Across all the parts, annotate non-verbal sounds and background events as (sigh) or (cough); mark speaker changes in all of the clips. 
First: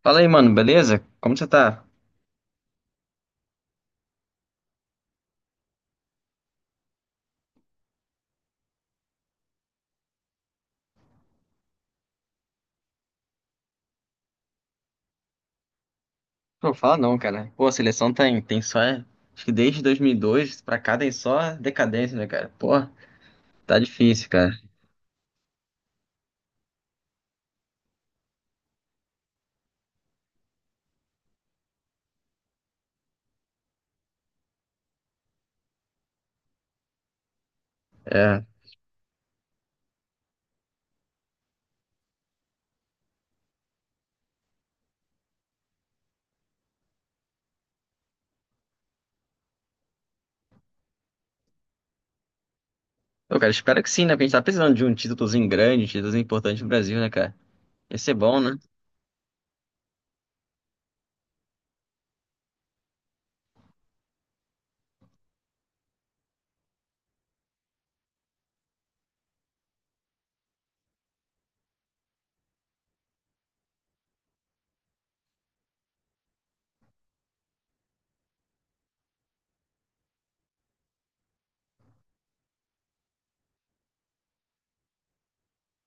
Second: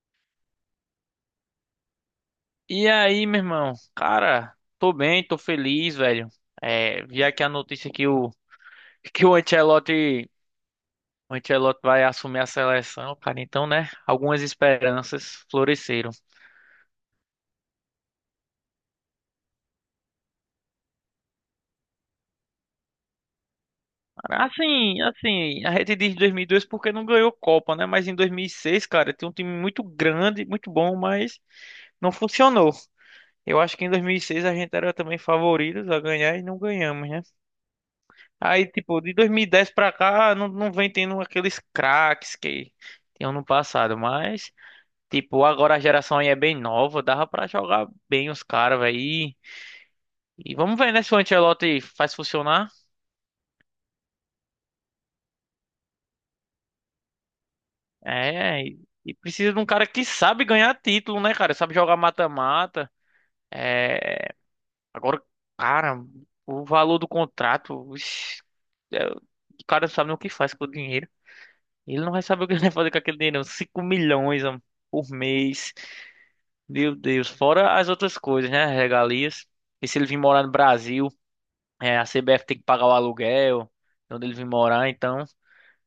Speaker 1: Fala aí, mano, beleza? Como você tá?
Speaker 2: E aí, meu irmão? Cara, tô bem, tô feliz, velho. É, vi aqui a notícia que o (laughs) que o Ancelotti vai assumir a seleção, cara. Então, né? Algumas esperanças floresceram.
Speaker 1: Não fala não, cara. Pô, a seleção tem só. Acho que desde 2002 pra cá tem só decadência, né, cara? Pô, tá difícil, cara.
Speaker 2: Assim, a gente diz 2002 porque não ganhou Copa, né? Mas em 2006, cara, tem um time muito grande, muito bom, mas não funcionou. Eu acho que em 2006 a gente era também favoritos a ganhar e não ganhamos, né?
Speaker 1: É.
Speaker 2: Aí, tipo, de 2010 pra cá, não vem tendo aqueles craques que tinham no passado, mas, tipo, agora a geração aí é bem nova, dava pra jogar bem os caras, velho. E vamos ver, né, se o Ancelotti faz funcionar.
Speaker 1: Pô, cara, espero que sim, né? Porque a gente tá precisando de um títulozinho grande, um títulozinho importante no Brasil, né, cara? Ia ser bom, né?
Speaker 2: É, e precisa de um cara que sabe ganhar título, né, cara? Sabe jogar mata-mata. Agora, cara, o valor do contrato, ixi, o cara não sabe nem o que faz com o dinheiro. Ele não vai saber o que ele vai fazer com aquele dinheiro, não. 5 milhões, mano, por mês. Meu Deus, fora as outras coisas, né? Regalias. E se ele vir morar no Brasil, a CBF tem que pagar o aluguel, onde ele vir morar, então.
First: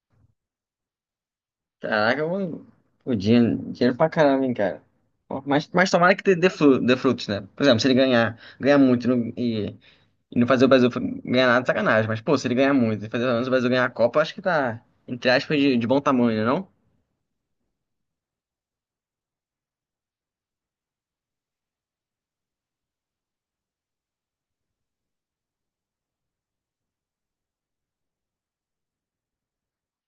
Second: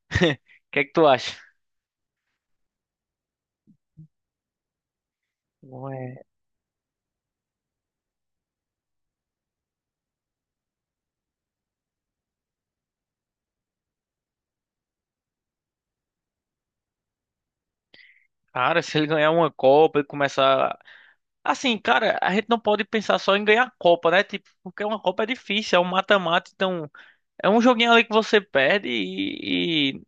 Speaker 2: (laughs) O que é que tu acha?
Speaker 1: Caraca, mano. Pô, dinheiro pra caramba, hein, cara. Pô, mas tomara que
Speaker 2: Ué.
Speaker 1: dê frutos, né? Por exemplo, se ele ganhar muito e não fazer o Brasil ganhar nada, é sacanagem. Mas, pô, se ele ganhar muito e fazer pelo menos o Brasil ganhar a Copa, eu acho que tá, entre aspas, de bom tamanho, né, não?
Speaker 2: Cara, se ele ganhar uma Copa e começar. Assim, cara, a gente não pode pensar só em ganhar a Copa, né? Tipo, porque uma Copa é difícil, é um mata-mata, então é um joguinho ali que você perde e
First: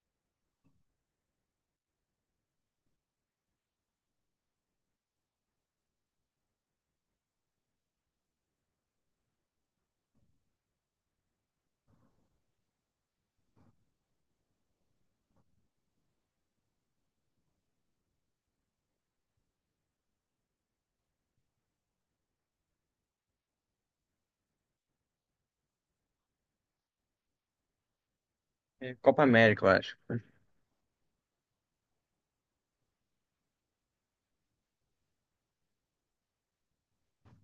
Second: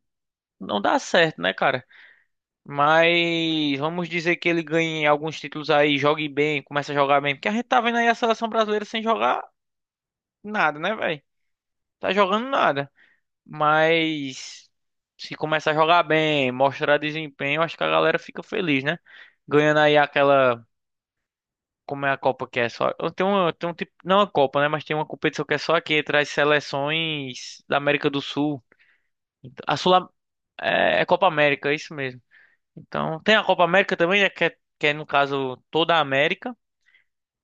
Speaker 2: não dá certo, né, cara? Mas vamos dizer que ele ganhe alguns títulos aí, jogue bem, comece a jogar bem, porque a gente tá vendo aí a seleção brasileira sem jogar nada, né, velho? Tá jogando nada. Mas se começar a jogar bem, mostrar desempenho, acho que a galera fica feliz, né? Ganhando aí aquela. Como é a Copa que é só. Tem um tipo. Não a Copa, né? Mas tem uma competição que é só aqui, traz seleções da América do Sul.
Speaker 1: É Copa
Speaker 2: Então,
Speaker 1: América, eu
Speaker 2: A Sul
Speaker 1: acho.
Speaker 2: é Copa América, é isso mesmo. Então, tem a Copa América também, né? Que é, no caso toda a América.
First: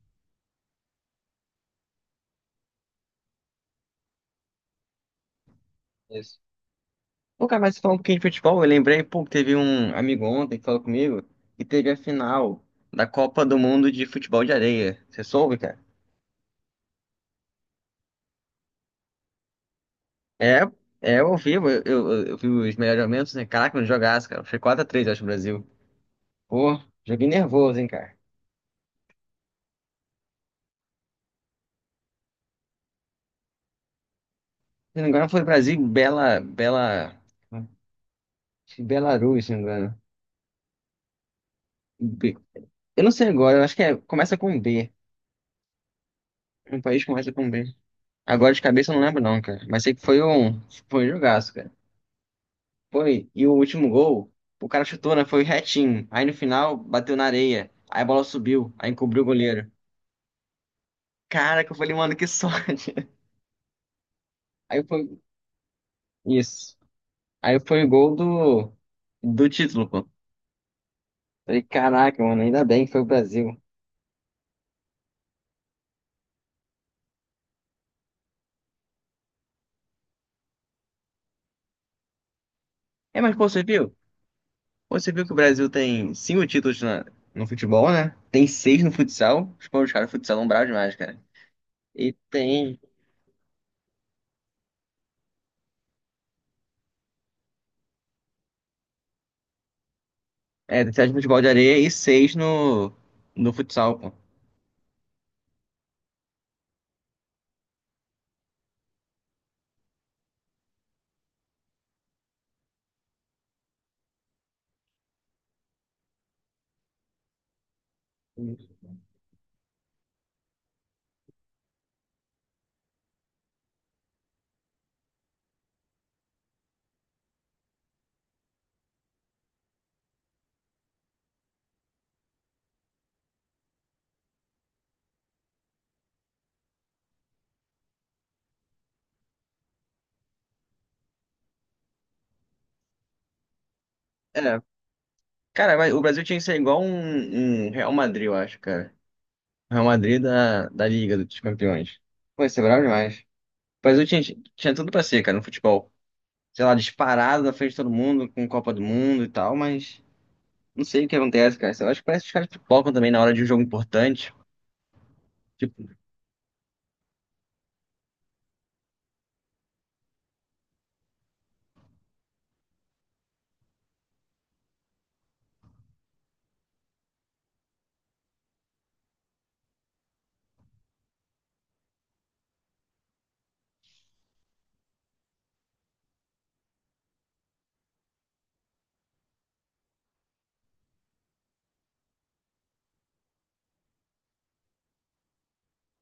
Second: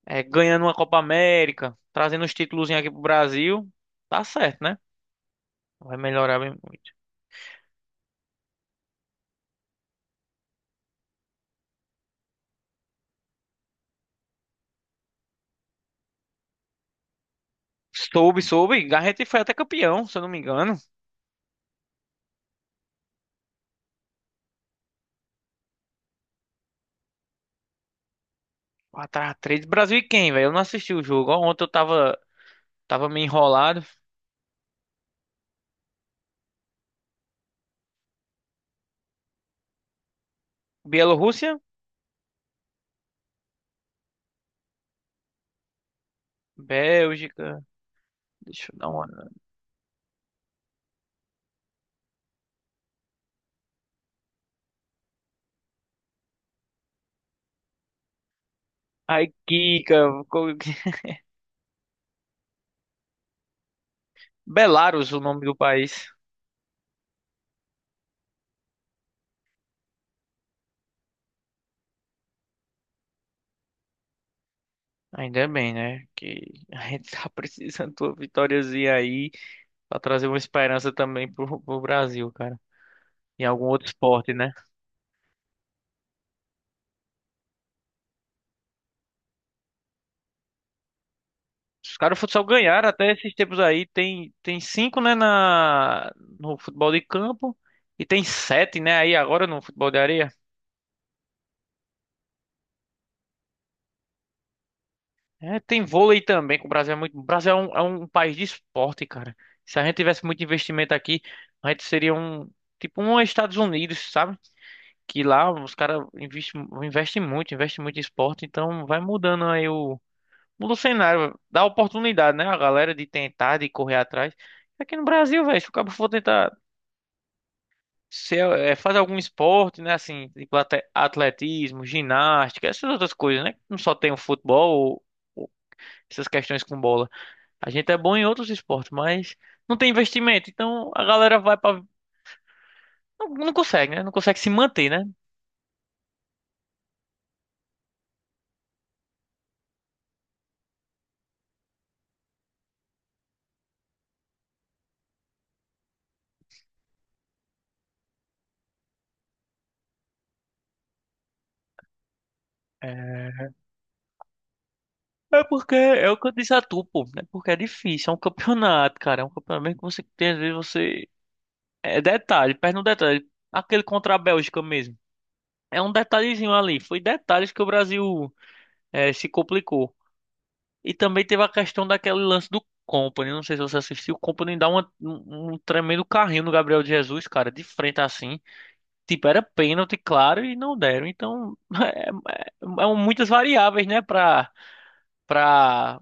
Speaker 2: É, ganhando uma Copa América, trazendo os títulos aqui pro Brasil. Tá certo, né? Vai
Speaker 1: Isso.
Speaker 2: melhorar bem.
Speaker 1: Pô, cara, mas falando um pouquinho de futebol, eu lembrei, pô, que teve um amigo ontem que falou comigo que teve a final da Copa do Mundo de Futebol de Areia. Você soube, cara?
Speaker 2: Soube, soube. A gente foi até campeão, se eu não me
Speaker 1: É,
Speaker 2: engano.
Speaker 1: é, eu vi os melhores momentos, né? Caraca, não jogasse, cara. Foi 4 a 3 eu acho, o Brasil. Pô, joguei nervoso, hein, cara.
Speaker 2: Quatro x 3 Brasil e quem, velho? Eu não assisti o jogo. Ó, ontem eu tava meio enrolado.
Speaker 1: Se não me engano, foi Brasil, e Belarus, se não me engano.
Speaker 2: Bielorrússia?
Speaker 1: Eu não sei agora, eu acho que é, começa com B. Um país começa com
Speaker 2: Bélgica.
Speaker 1: B. Agora de
Speaker 2: Deixa eu dar
Speaker 1: cabeça eu não
Speaker 2: uma
Speaker 1: lembro
Speaker 2: olhada.
Speaker 1: não, cara. Mas sei que foi um jogaço, cara. Foi, e o último gol, o cara chutou, né? Foi retinho. Aí no final, bateu na areia. Aí a bola subiu, aí encobriu o
Speaker 2: Ai,
Speaker 1: goleiro.
Speaker 2: Kika. (laughs)
Speaker 1: Cara, que eu falei, mano, que sorte. (laughs) Aí
Speaker 2: Belarus,
Speaker 1: foi,
Speaker 2: o nome do país.
Speaker 1: isso. Aí foi o gol do, do título, pô. Falei, caraca, mano, ainda bem que foi o Brasil.
Speaker 2: Ainda é bem, né? Que a gente tá (laughs) precisando de uma vitóriazinha aí pra trazer uma esperança também pro Brasil, cara.
Speaker 1: É, mas
Speaker 2: Em
Speaker 1: pô, você
Speaker 2: algum outro
Speaker 1: viu?
Speaker 2: esporte, né?
Speaker 1: Você viu que o Brasil tem cinco no futebol, né? Tem seis no futsal. Os pô, os caras futsal são bravos demais, cara.
Speaker 2: Os
Speaker 1: E
Speaker 2: caras do futsal
Speaker 1: tem,
Speaker 2: ganharam até esses tempos aí. Tem cinco, né, na, no futebol de campo. E tem sete, né, aí agora no futebol de areia.
Speaker 1: Tem sete no futebol de areia e seis no, no futsal, pô.
Speaker 2: É, tem vôlei também, que o Brasil é muito. O Brasil é um país de esporte, cara. Se a gente tivesse muito investimento aqui, a gente seria um. Tipo um Estados Unidos, sabe? Que lá os caras investem, investem muito em esporte, então vai mudando aí o. Muda o cenário, dá oportunidade, né? A galera de tentar, de correr atrás. Aqui no Brasil, velho, se o cabo for tentar. Se é, faz algum esporte, né? Assim, tipo atletismo, ginástica, essas outras coisas, né? Não só tem o futebol ou essas questões com bola. A gente é bom em outros esportes, mas não tem investimento. Então a galera vai para não consegue, né? Não consegue se
Speaker 1: É,
Speaker 2: manter, né?
Speaker 1: cara, mas o Brasil tinha que ser igual um Real Madrid, eu acho, cara. Real Madrid da, da Liga dos Campeões. Pô, isso é bravo demais. O Brasil tinha, tinha tudo pra ser, cara, no futebol. Sei lá, disparado na frente de todo mundo, com Copa do Mundo e tal, mas não sei o que acontece, cara. Eu acho que parece que os caras pipocam também na hora de um
Speaker 2: É,
Speaker 1: jogo importante.
Speaker 2: é porque
Speaker 1: Tipo,
Speaker 2: é o que eu disse a tu, pô, né? Porque é difícil, é um campeonato, cara. É um campeonato que você tem, às vezes você. É detalhe, perde um detalhe. Aquele contra a Bélgica mesmo. É um detalhezinho ali. Foi detalhes que o Brasil se complicou. E também teve a questão daquele lance do Company. Não sei se você assistiu. O Company dá um tremendo carrinho no Gabriel Jesus, cara, de frente assim. Tipo, era pênalti, claro, e não deram. Então, (laughs) é, é um, muitas variáveis, né, pra,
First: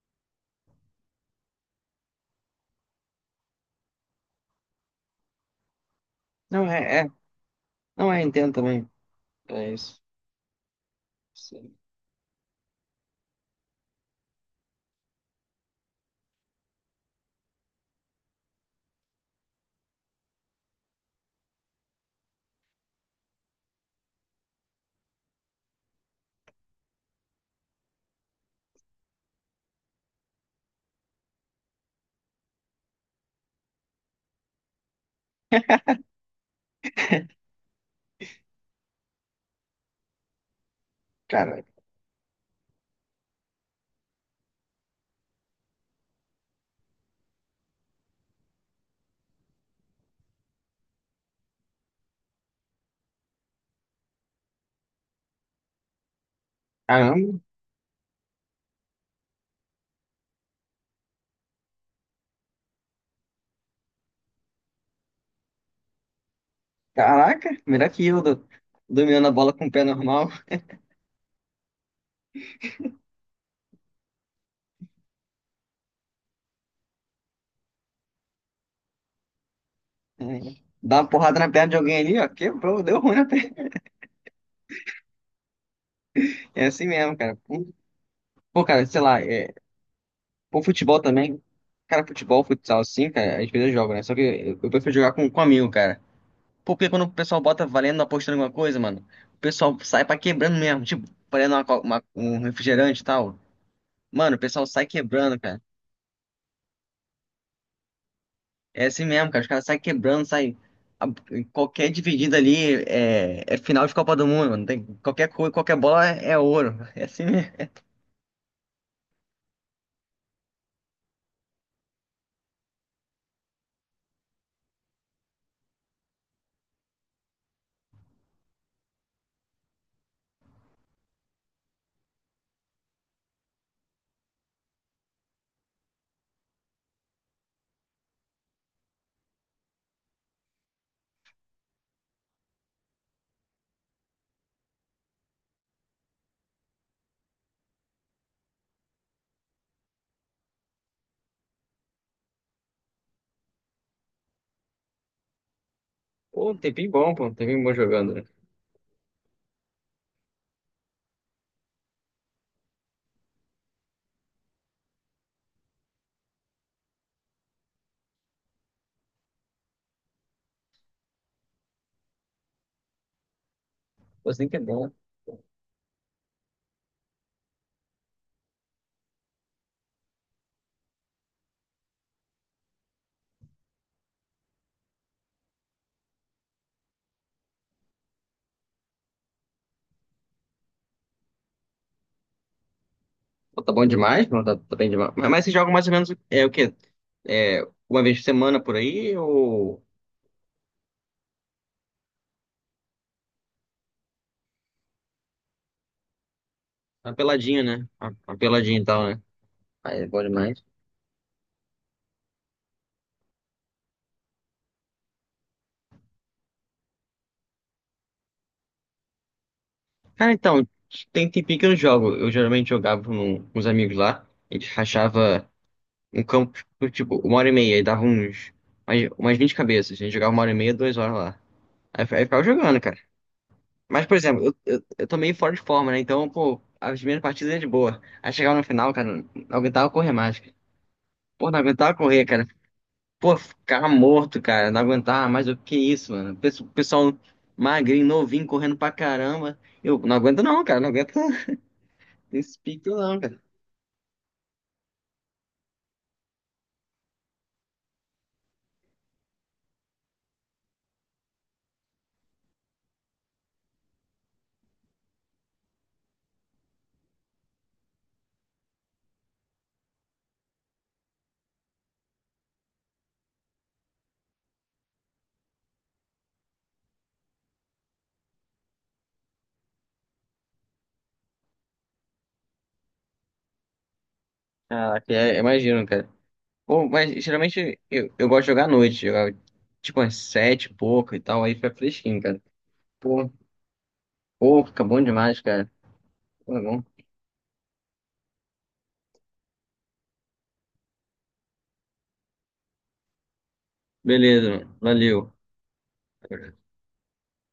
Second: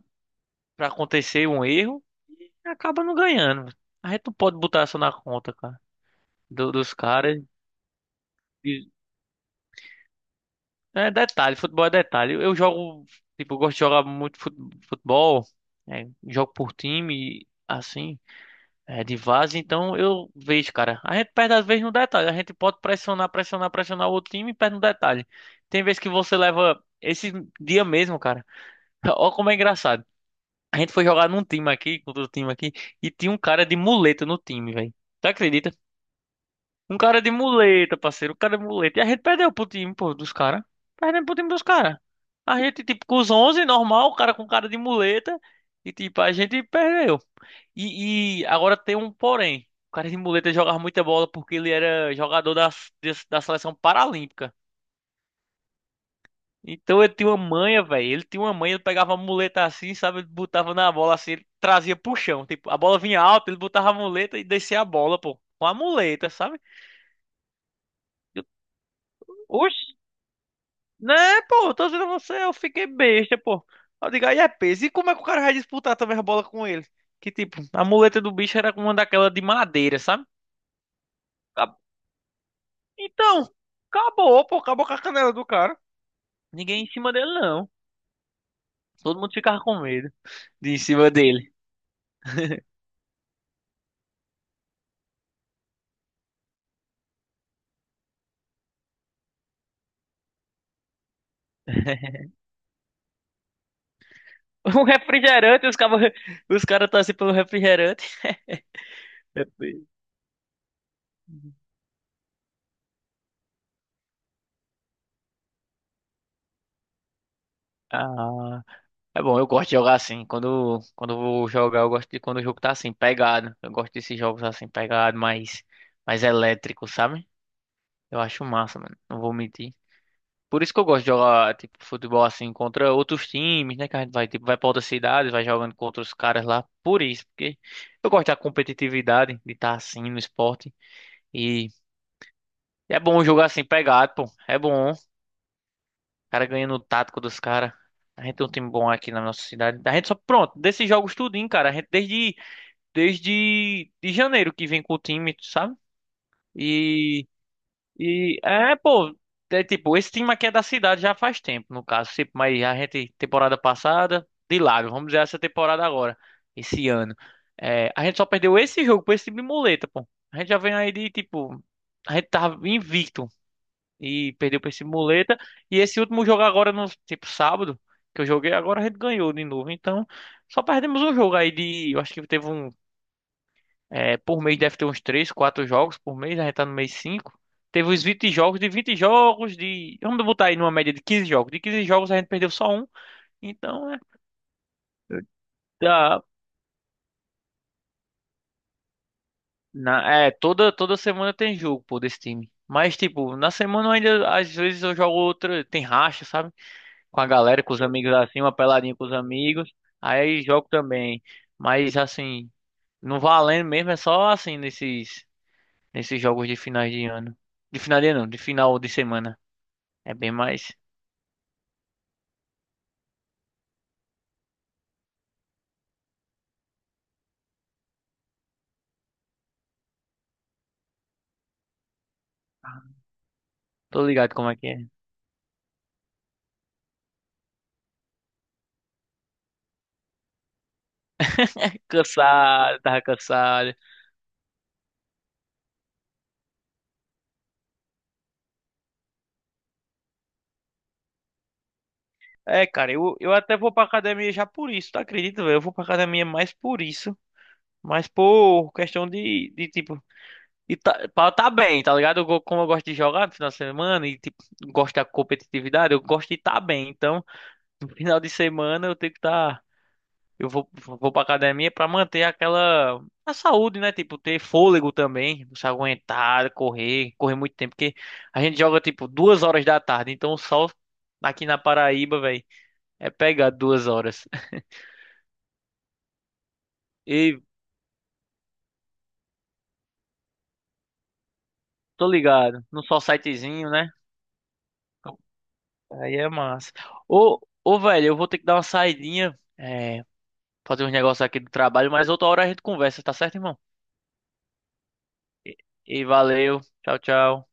Speaker 2: pra acontecer um erro. E acaba não ganhando. A gente não pode botar isso na conta, cara,
Speaker 1: não,
Speaker 2: dos
Speaker 1: é, é.
Speaker 2: caras.
Speaker 1: Não é, entendo também.
Speaker 2: E-
Speaker 1: É isso.
Speaker 2: É detalhe,
Speaker 1: Sim.
Speaker 2: futebol é detalhe. Eu jogo, tipo, eu gosto de jogar muito futebol, né, jogo por time, assim. É de vaza, então eu vejo, cara. A gente perde às vezes no detalhe. A gente pode pressionar, pressionar, pressionar o outro time e perde no detalhe. Tem vezes que você leva esse dia mesmo, cara. (laughs) Olha como é engraçado. A gente foi jogar num time aqui, com outro time aqui, e tinha um cara de muleta no time, velho. Tu acredita? Um cara de
Speaker 1: (laughs)
Speaker 2: muleta, parceiro. Um cara de muleta. E a gente perdeu pro time, pô, dos caras. Perdemos pro time dos
Speaker 1: Cara,
Speaker 2: caras. A gente, tipo, com os 11 normal, o cara com cara de muleta. E, tipo, a gente perdeu. E agora tem um porém. O cara de muleta jogava muita bola porque ele era jogador da seleção paralímpica. Então ele tinha uma
Speaker 1: caramba.
Speaker 2: manha, velho. Ele tinha uma manha, ele pegava a muleta assim, sabe? Ele botava na bola assim, ele trazia pro chão. Tipo, a bola vinha alta, ele botava a muleta e descia a bola, pô. Com a muleta, sabe?
Speaker 1: Caraca, melhor que eu, dominando a bola com o pé
Speaker 2: Oxi,
Speaker 1: normal.
Speaker 2: né, pô? Tô dizendo a você, eu fiquei besta, pô. Eu digo, aí é peso. E como é que o cara vai disputar também a bola com ele? Que tipo, a muleta do bicho era uma daquela de madeira, sabe?
Speaker 1: É. Dá uma porrada na perna de alguém ali, ó. Quebrou, deu ruim na (laughs)
Speaker 2: Então,
Speaker 1: perna.
Speaker 2: acabou, pô, acabou com a canela do cara.
Speaker 1: É
Speaker 2: Ninguém
Speaker 1: assim
Speaker 2: em cima
Speaker 1: mesmo,
Speaker 2: dele,
Speaker 1: cara.
Speaker 2: não.
Speaker 1: Pô, cara, sei
Speaker 2: Todo
Speaker 1: lá,
Speaker 2: mundo
Speaker 1: é...
Speaker 2: ficava com medo
Speaker 1: Pô,
Speaker 2: de ir em
Speaker 1: futebol
Speaker 2: cima
Speaker 1: também.
Speaker 2: dele.
Speaker 1: Cara, futebol, futsal, assim, cara, às vezes eu jogo, né? Só que eu prefiro jogar com amigo, cara. Pô, porque quando o pessoal bota valendo, apostando alguma coisa, mano, o pessoal sai pra quebrando mesmo. Tipo, valendo
Speaker 2: (laughs)
Speaker 1: um refrigerante e tal. Mano, o pessoal
Speaker 2: Um
Speaker 1: sai quebrando, cara.
Speaker 2: refrigerante, os caras os cara tá assim pelo refrigerante.
Speaker 1: É assim mesmo, cara. Os caras saem
Speaker 2: (laughs)
Speaker 1: quebrando, saem. a- Qualquer dividida ali é, é final de Copa do Mundo, mano. Tem, qualquer coisa, qualquer bola é, é ouro. (laughs) É assim mesmo.
Speaker 2: Ah, é bom, eu gosto de jogar assim. Quando eu vou jogar, eu gosto de quando o jogo tá assim, pegado. Eu gosto desses jogos assim, pegado, mais elétrico, sabe? Eu acho massa, mano. Não vou mentir. Por isso que eu gosto de jogar, tipo, futebol assim contra outros times, né? Que a gente vai, tipo, vai pra outras cidades, vai jogando contra os caras lá. Por isso, porque eu gosto da competitividade, de estar assim no esporte. E é bom jogar assim pegado, pô. É bom. O cara ganhando o tático dos caras. A gente tem um time bom aqui na nossa cidade. A gente só, pronto, desses jogos tudinho, cara. A gente desde de janeiro que vem com o time, sabe?
Speaker 1: Pô, um tempinho bom,
Speaker 2: e
Speaker 1: pô. Um tempinho bom jogando, né?
Speaker 2: E é, pô, é tipo, esse time aqui é da cidade já faz tempo, no caso. Tipo, mas a gente, temporada passada, de lado, vamos dizer essa temporada agora, esse ano. É, a gente só perdeu esse jogo pra esse time de muleta, pô. A gente já vem aí de, tipo, a gente tava invicto
Speaker 1: Pô,
Speaker 2: e
Speaker 1: assim que é
Speaker 2: perdeu pra esse
Speaker 1: bom.
Speaker 2: muleta. E esse último jogo agora, no, tipo, sábado, que eu joguei, agora a gente ganhou de novo. Então, só perdemos um jogo aí de, eu acho que teve um é, por mês deve ter uns 3, 4 jogos por mês, né? A gente tá no mês 5. Teve os 20 jogos, de 20 jogos, de. Vamos botar aí numa média de 15 jogos. De 15 jogos a gente perdeu só um.
Speaker 1: Pô, tá bom
Speaker 2: Então é.
Speaker 1: demais, mano. Tá, tá bem demais. Mas você joga mais ou menos
Speaker 2: Tá.
Speaker 1: é, o quê? É, uma vez por semana por aí ou
Speaker 2: Na, é, toda semana tem jogo, pô, desse time. Mas, tipo, na semana eu ainda, às vezes eu jogo outra, tem racha, sabe?
Speaker 1: uma
Speaker 2: Com a
Speaker 1: peladinha,
Speaker 2: galera, com os
Speaker 1: né?
Speaker 2: amigos
Speaker 1: Uma
Speaker 2: assim, uma
Speaker 1: peladinha e
Speaker 2: peladinha
Speaker 1: tal,
Speaker 2: com os
Speaker 1: né?
Speaker 2: amigos.
Speaker 1: Aí é bom
Speaker 2: Aí
Speaker 1: demais.
Speaker 2: jogo também. Mas, assim, não valendo mesmo, é só assim, nesses jogos de finais de ano. De final de ano, não, de final de semana. É
Speaker 1: Cara,
Speaker 2: bem
Speaker 1: então,
Speaker 2: mais.
Speaker 1: tem tempinho que eu não jogo. Eu geralmente jogava com os amigos lá. A gente rachava. Um campo, tipo, uma hora e meia, e dava umas 20 cabeças. A gente jogava uma hora e meia, duas horas lá. Aí ficava jogando, cara.
Speaker 2: Tô
Speaker 1: Mas, por
Speaker 2: ligado
Speaker 1: exemplo,
Speaker 2: como
Speaker 1: eu,
Speaker 2: é que é.
Speaker 1: eu, eu tô meio fora de forma, né? Então, pô, as primeiras partidas é de boa. Aí chegava no final, cara, não aguentava correr mais, cara. Pô, não
Speaker 2: (laughs)
Speaker 1: aguentava correr, cara.
Speaker 2: Cansado, tava
Speaker 1: Pô,
Speaker 2: cansado.
Speaker 1: ficava morto, cara. Não aguentava mais. O que isso, mano? Pessoal magrinho, novinho, correndo pra caramba. Eu não aguento não, cara. Não aguento (laughs) esse
Speaker 2: É,
Speaker 1: pique
Speaker 2: cara, eu,
Speaker 1: não,
Speaker 2: eu
Speaker 1: cara.
Speaker 2: até vou pra academia já por isso, tu acredita, velho? Eu vou pra academia mais por isso. Mas por questão de tipo. E tá, pra eu tá bem, tá ligado? Eu, como eu gosto de jogar no final de semana e, tipo, gosto da competitividade, eu gosto de estar tá bem. Então, (laughs) no final de semana eu tenho que estar. Eu vou pra academia pra manter aquela a saúde, né? Tipo, ter fôlego também, você aguentar, correr muito tempo, porque a gente joga tipo 2 horas da tarde, então o sol aqui na Paraíba, velho, é pegar 2 horas. (laughs)
Speaker 1: Caraca, é, imagino, cara. Pô, mas
Speaker 2: E
Speaker 1: geralmente eu gosto de jogar à noite, jogar tipo às sete e pouco e tal, aí fica
Speaker 2: tô
Speaker 1: fresquinho, cara.
Speaker 2: ligado, no sol
Speaker 1: Pô,
Speaker 2: sitezinho, né?
Speaker 1: Pô, fica bom demais, cara.
Speaker 2: Aí é
Speaker 1: Pô, é
Speaker 2: massa.
Speaker 1: bom.
Speaker 2: Ô, velho, eu vou ter que dar uma saidinha, é, fazer uns negócios aqui do trabalho, mas outra hora a gente conversa, tá certo, irmão?
Speaker 1: Beleza, mano. Valeu.
Speaker 2: E valeu, tchau, tchau.